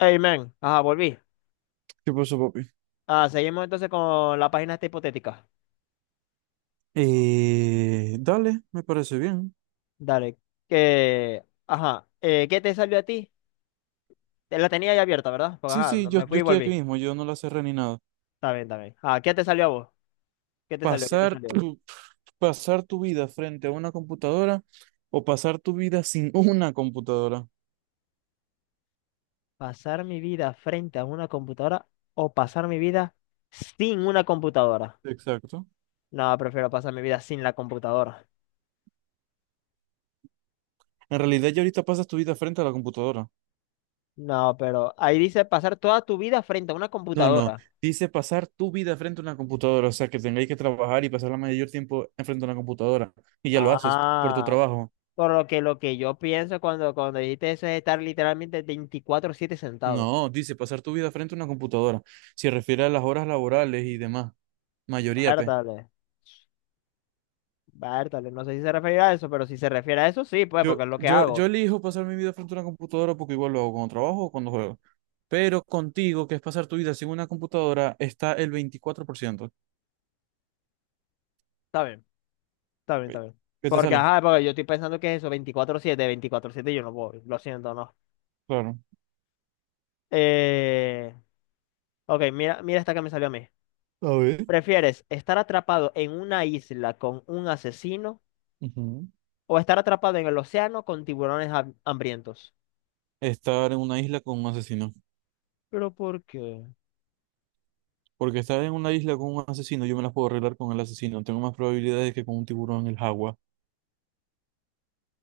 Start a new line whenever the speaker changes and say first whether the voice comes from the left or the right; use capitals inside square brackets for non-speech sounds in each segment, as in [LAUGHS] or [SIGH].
left: Hey, man. Ajá, volví.
right: ¿Qué pasó, papi?
left: Ah, seguimos entonces con la página esta hipotética.
right: Dale, me parece bien.
left: Dale. Que, ajá. ¿Qué te salió a ti? Te la tenía ya abierta, ¿verdad? Porque,
right: Sí,
left: ajá,
right: sí, yo,
left: me
right: yo
left: fui y
right: estoy aquí
left: volví.
right: mismo, yo no la cerré ni nada.
left: Está bien, está bien. Ah, ¿qué te salió a vos? ¿Qué te salió? ¿Qué te
right: Pasar
left: salió?
right: tu, pasar tu vida frente a una computadora o pasar tu vida sin [LAUGHS] una computadora.
left: ¿Pasar mi vida frente a una computadora o pasar mi vida sin una computadora?
right: Exacto.
left: No, prefiero pasar mi vida sin la computadora.
right: En realidad, ya ahorita pasas tu vida frente a la computadora.
left: No, pero ahí dice pasar toda tu vida frente a una
right: No, no,
left: computadora.
right: dice pasar tu vida frente a una computadora, o sea, que tengáis que trabajar y pasar la mayor tiempo enfrente a una computadora. Y ya lo haces por tu
left: Ah,
right: trabajo.
left: por lo que yo pienso cuando dijiste eso es estar literalmente 24/7 sentado.
right: No, dice pasar tu vida frente a una computadora. Se refiere a las horas laborales y demás. Mayoría, P.
left: Bártale, bártale. No sé si se refiere a eso, pero si se refiere a eso, sí, pues,
right: Yo,
left: porque es lo que
right: yo, yo
left: hago.
right: elijo pasar mi vida frente a una computadora porque igual lo hago cuando trabajo o cuando juego. Pero contigo, que es pasar tu vida sin una computadora, está el 24%.
left: Está bien, está bien, está
right: Ok.
left: bien.
right: ¿Qué te
left: Porque,
right: sale?
left: ajá, porque yo estoy pensando que es eso, 24/7 24/7 yo no voy, lo siento, no.
right: Claro.
left: Eh, ok, mira, mira esta que me salió a mí.
right: A ver.
left: ¿Prefieres estar atrapado en una isla con un asesino
right: Ujú.
left: o estar atrapado en el océano con tiburones hambrientos?
right: Estar en una isla con un asesino.
left: ¿Pero por qué?
right: Porque estar en una isla con un asesino, yo me las puedo arreglar con el asesino. Tengo más probabilidades que con un tiburón en el agua.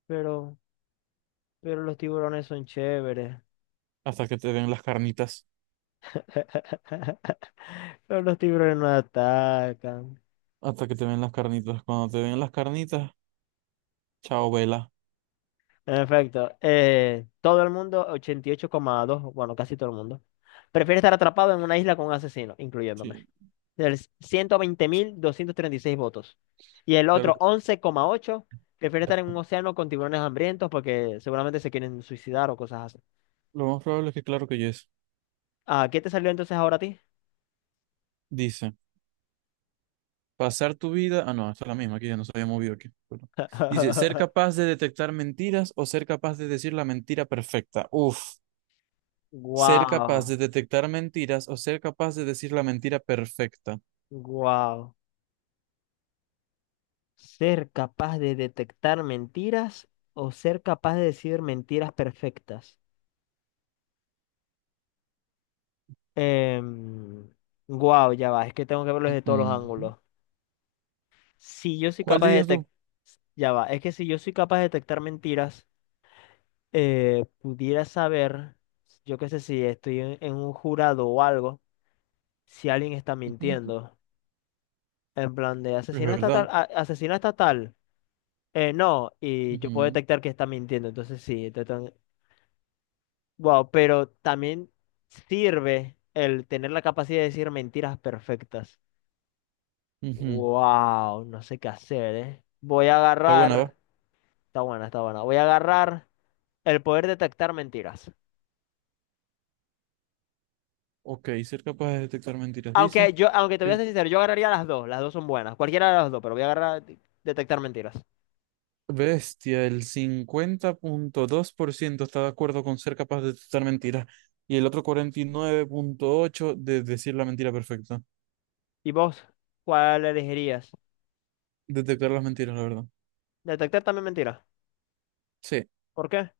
left: Pero... Pero los tiburones son chéveres.
right: Hasta que te ven las carnitas.
left: [LAUGHS] Pero los tiburones no atacan.
right: Hasta que te ven las carnitas. Cuando te ven las carnitas, chao, vela.
left: En efecto, todo el mundo, 88,2, bueno, casi todo el mundo, prefiere estar atrapado en una isla con un asesino, incluyéndome.
right: Sí,
left: Del 120.236 votos. Y el
right: claro
left: otro
right: que-
left: 11,8 prefiere estar en un océano con tiburones hambrientos porque seguramente se quieren suicidar o cosas así.
right: lo más probable es que claro que yes.
left: Ah, ¿qué te salió entonces ahora a ti?
right: Dice. Pasar tu vida. Ah, no, esta es la misma, aquí ya nos había movido aquí. Perdón. Dice, ser
left: [LAUGHS]
right: capaz de detectar mentiras o ser capaz de decir la mentira perfecta. Uf, ser capaz
left: Wow,
right: de detectar mentiras o ser capaz de decir la mentira perfecta.
left: wow. ¿Ser capaz de detectar mentiras o ser capaz de decir mentiras perfectas? Em, Guau, ya va, es que tengo que verlo desde todos los
right: Ujú.
left: ángulos. Si yo soy
right: ¿Cuál
left: capaz de
right: dirías tú?
left: detectar, ya va, es que si yo soy capaz de detectar mentiras, pudiera saber, yo qué sé, si estoy en un jurado o algo, si alguien está
right: Ujú.
left: mintiendo. En plan de
right: Es
left: asesina estatal,
right: verdad.
left: asesina estatal. No, y yo puedo
right: Ujú,
left: detectar que está mintiendo, entonces sí. Wow, pero también sirve el tener la capacidad de decir mentiras perfectas.
right: ujú.
left: Wow, no sé qué hacer, ¿eh? Voy a
right: Está buena, va.
left: agarrar, está buena, está buena. Voy a agarrar el poder detectar mentiras.
right: Ok, ser capaz de detectar mentiras. Dice.
left: Aunque te voy a
right: Que
left: ser sincero, yo agarraría las dos son buenas, cualquiera de las dos, pero voy a agarrar detectar mentiras.
right: Bestia, el 50,2% está de acuerdo con ser capaz de detectar mentiras y el otro 49,8% de decir la mentira perfecta.
left: ¿Y vos? ¿Cuál elegirías?
right: Detectar las mentiras, la verdad.
left: Detectar también mentiras.
right: Sí,
left: ¿Por qué?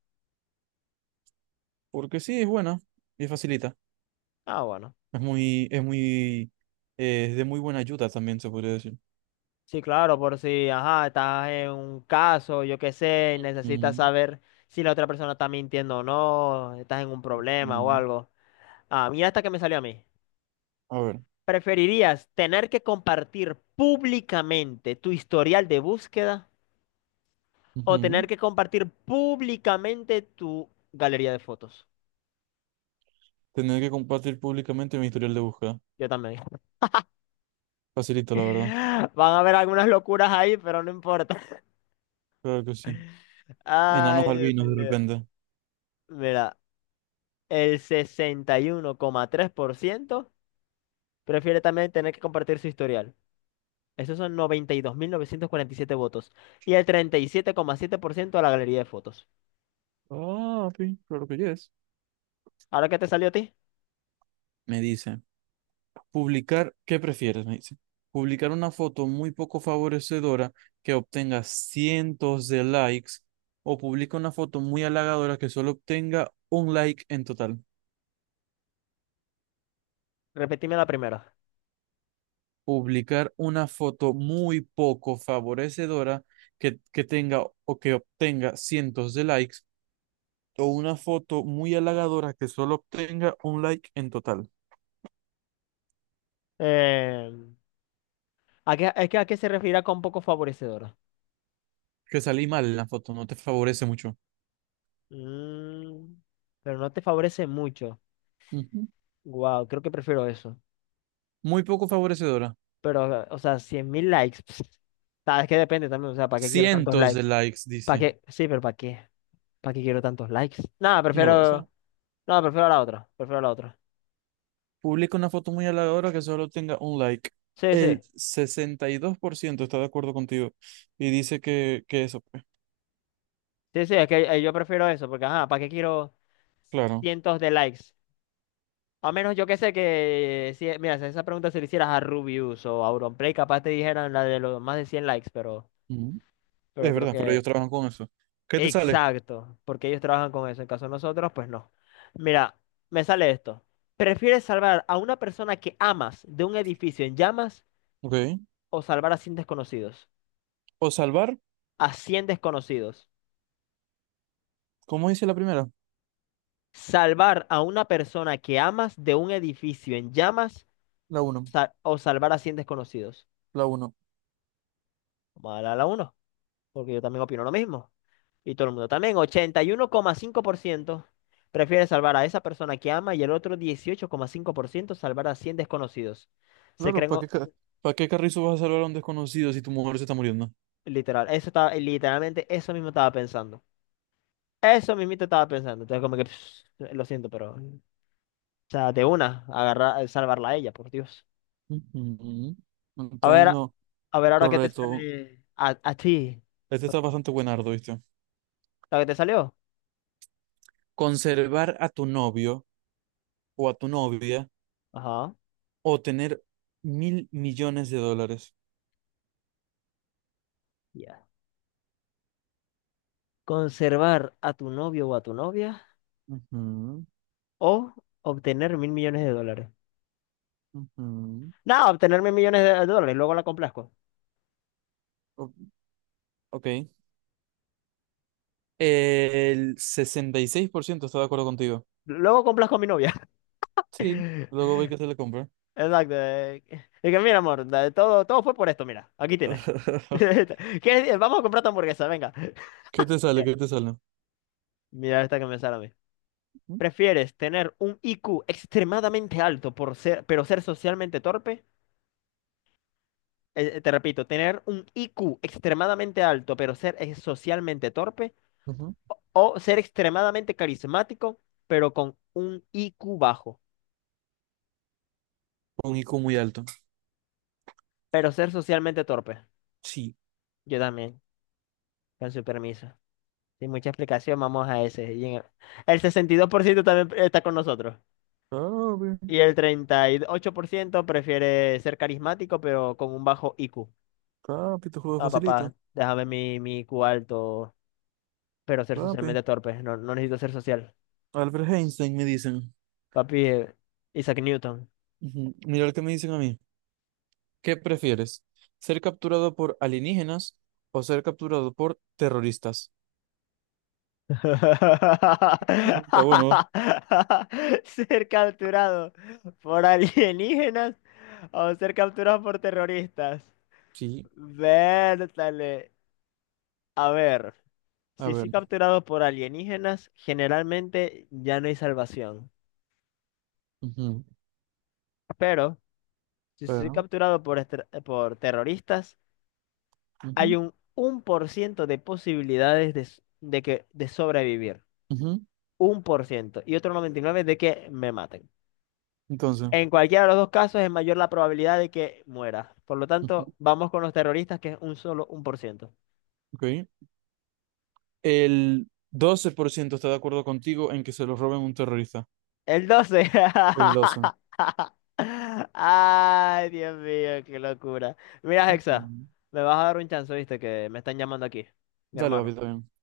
right: porque sí, es buena y facilita.
left: Ah, bueno.
right: Es muy, es muy, es de muy buena ayuda también, se podría decir.
left: Sí, claro, por si, ajá, estás en un caso, yo qué sé, y necesitas
right: Mm,
left: saber si la otra persona está mintiendo o no, estás en un problema o
right: mm.
left: algo. Ah, mira hasta que me salió a mí.
right: A ver.
left: ¿Preferirías tener que compartir públicamente tu historial de búsqueda o
right: Ujú.
left: tener que compartir públicamente tu galería de fotos?
right: Tener que compartir públicamente mi historial de búsqueda.
left: Yo también. [LAUGHS]
right: Facilito, la verdad.
left: Van a haber algunas locuras ahí, pero no importa. [LAUGHS]
right: Claro que sí. Enanos
left: Ay, Dios
right: albinos, de
left: mío.
right: repente.
left: Mira, el 61,3% prefiere también tener que compartir su historial. Esos son noventa y dos mil novecientos cuarenta y siete votos. Y el treinta y siete coma siete por ciento a la galería de fotos.
right: Ah, sí, claro que yes.
left: ¿Ahora qué te salió a ti?
right: Me dice. Publicar, ¿qué prefieres? Me dice. Publicar una foto muy poco favorecedora que obtenga cientos de likes o publica una foto muy halagadora que solo obtenga un like en total.
left: Repetime la primera.
right: Publicar una foto muy poco favorecedora que tenga o que obtenga cientos de likes o una foto muy halagadora que solo obtenga un like en total.
left: Eh, ¿A qué, es que a qué se referirá con poco favorecedor?
right: Que salí mal en la foto, no te favorece mucho.
left: Mm, pero no te favorece mucho.
right: Ujú.
left: Wow, creo que prefiero eso.
right: Muy poco favorecedora.
left: Pero, o sea, 100.000 likes. Pss, sabes que depende también. O sea, ¿para qué quiero tantos
right: Cientos de
left: likes?
right: likes,
left: ¿Para
right: dice.
left: qué? Sí, pero ¿para qué? ¿Para qué quiero tantos likes? Nada,
right: No lo sé.
left: prefiero. No, prefiero la otra. Prefiero la otra.
right: Publica una foto muy halagadora que solo tenga un like.
left: Sí,
right: El
left: sí.
right: 62% está de acuerdo contigo y dice que eso, pues,
left: Sí, sí, es que yo prefiero eso, porque, ajá, ¿para qué quiero
right: claro.
left: cientos de likes? A menos yo que sé que, si, mira, si esa pregunta se le hicieras a Rubius o a Auronplay, capaz te dijeran la de los más de 100 likes, pero,
right: Ujú.
left: pero
right: Es
left: creo
right: verdad, pero ellos
left: que...
right: trabajan con eso. ¿Qué te sale?
left: Exacto, porque ellos trabajan con eso. En caso de nosotros, pues no. Mira, me sale esto. ¿Prefieres salvar a una persona que amas de un edificio en llamas
right: Ok.
left: o salvar a cien desconocidos?
right: O salvar,
left: A 100 desconocidos.
right: ¿cómo dice la primera?
left: ¿Salvar a una persona que amas de un edificio en llamas?
right: La uno.
left: O salvar a 100 desconocidos.
right: La uno.
left: Vamos a darle a la uno porque yo también opino lo mismo. Y todo el mundo también. 81,5% prefiere salvar a esa persona que ama y el otro 18,5% salvar a 100 desconocidos. Se
right: Claro,
left: creen o-
right: ¿para qué carrizo vas a salvar a un desconocido si tu mujer se está muriendo?
left: literal. Eso estaba, literalmente, eso mismo estaba pensando. Eso mismito estaba pensando. Entonces, como que, pss, lo siento, pero. O sea, de una, agarrar, salvarla a ella, por Dios.
right: Ujú.
left: A
right: Está
left: ver,
right: en
left: a
right: lo
left: a ver ahora qué te
right: correcto.
left: sale a ti.
right: Este
left: Ok,
right: está bastante buenardo, ¿viste?
left: ¿lo que te salió?
right: Conservar a tu novio o a tu novia
left: Ajá.
right: o tener $1.000.000.000.
left: Ya conservar a tu novio o a tu novia
right: Ujú,
left: o obtener mil millones de dólares.
right: ujú.
left: No, obtener mil millones de dólares, luego la complazco.
right: O- ok. El 66%, está de acuerdo contigo.
left: Luego complazco a mi novia. [LAUGHS]
right: Sí, luego ve que
left: Exacto.
right: se le compra.
left: Es que mira, amor, todo fue por esto, mira, aquí tienes. [LAUGHS]
right: [LAUGHS]
left: Vamos a comprar tu hamburguesa, venga.
right: ¿Qué te sale?
left: Ya,
right: ¿Qué te sale?
left: mira esta que me sale a mí. ¿Prefieres tener un IQ extremadamente alto pero ser socialmente torpe? Te repito, tener un IQ extremadamente alto pero ser socialmente torpe.
right: Ujú.
left: O ser extremadamente carismático, pero con un IQ bajo,
right: Un IQ muy alto.
left: pero ser socialmente torpe.
right: Sí.
left: Yo también, con su permiso. Sin mucha explicación, vamos a ese. Y en el 62% también está con nosotros.
right: Papi,
left: Y el 38% prefiere ser carismático, pero con un bajo IQ.
right: papi, tu juego es
left: Ah, papá,
right: facilito.
left: déjame mi IQ alto, pero ser
right: Papi.
left: socialmente torpe. No, no necesito ser social.
right: Albert Einstein me dicen.
left: Papi, Isaac Newton.
right: Ujú. Mira lo que me dicen a mí. ¿Qué prefieres? ¿Ser capturado por alienígenas o ser capturado por terroristas?
left: [LAUGHS]
right: Ujú. Está bueno.
left: Ser capturado por alienígenas o ser capturado por terroristas.
right: Sí.
left: Vértale. A ver,
right: A
left: si soy
right: ver.
left: capturado por alienígenas, generalmente ya no hay salvación.
right: Ujú.
left: Pero si soy
right: Pero.
left: capturado por terroristas, hay
right: Ujú,
left: un por ciento de posibilidades de, s- de que, de sobrevivir.
right: ujú.
left: Un por ciento. Y otro 99% de que me maten.
right: Entonces.
left: En cualquiera de los dos casos es mayor la probabilidad de que muera. Por lo tanto,
right: Ujú.
left: vamos con los terroristas, que es un solo un por ciento.
right: Ok. El 12% está de acuerdo contigo en que se lo roben a un terrorista.
left: El 12.
right: El
left: [LAUGHS]
right: 12.
left: Ay, Dios mío, qué locura. Mira, Hexa,
right: Ujú.
left: me vas a dar un chance, viste, que me están llamando aquí, mi
right: Dale, papi,
left: hermano.
right: está bien.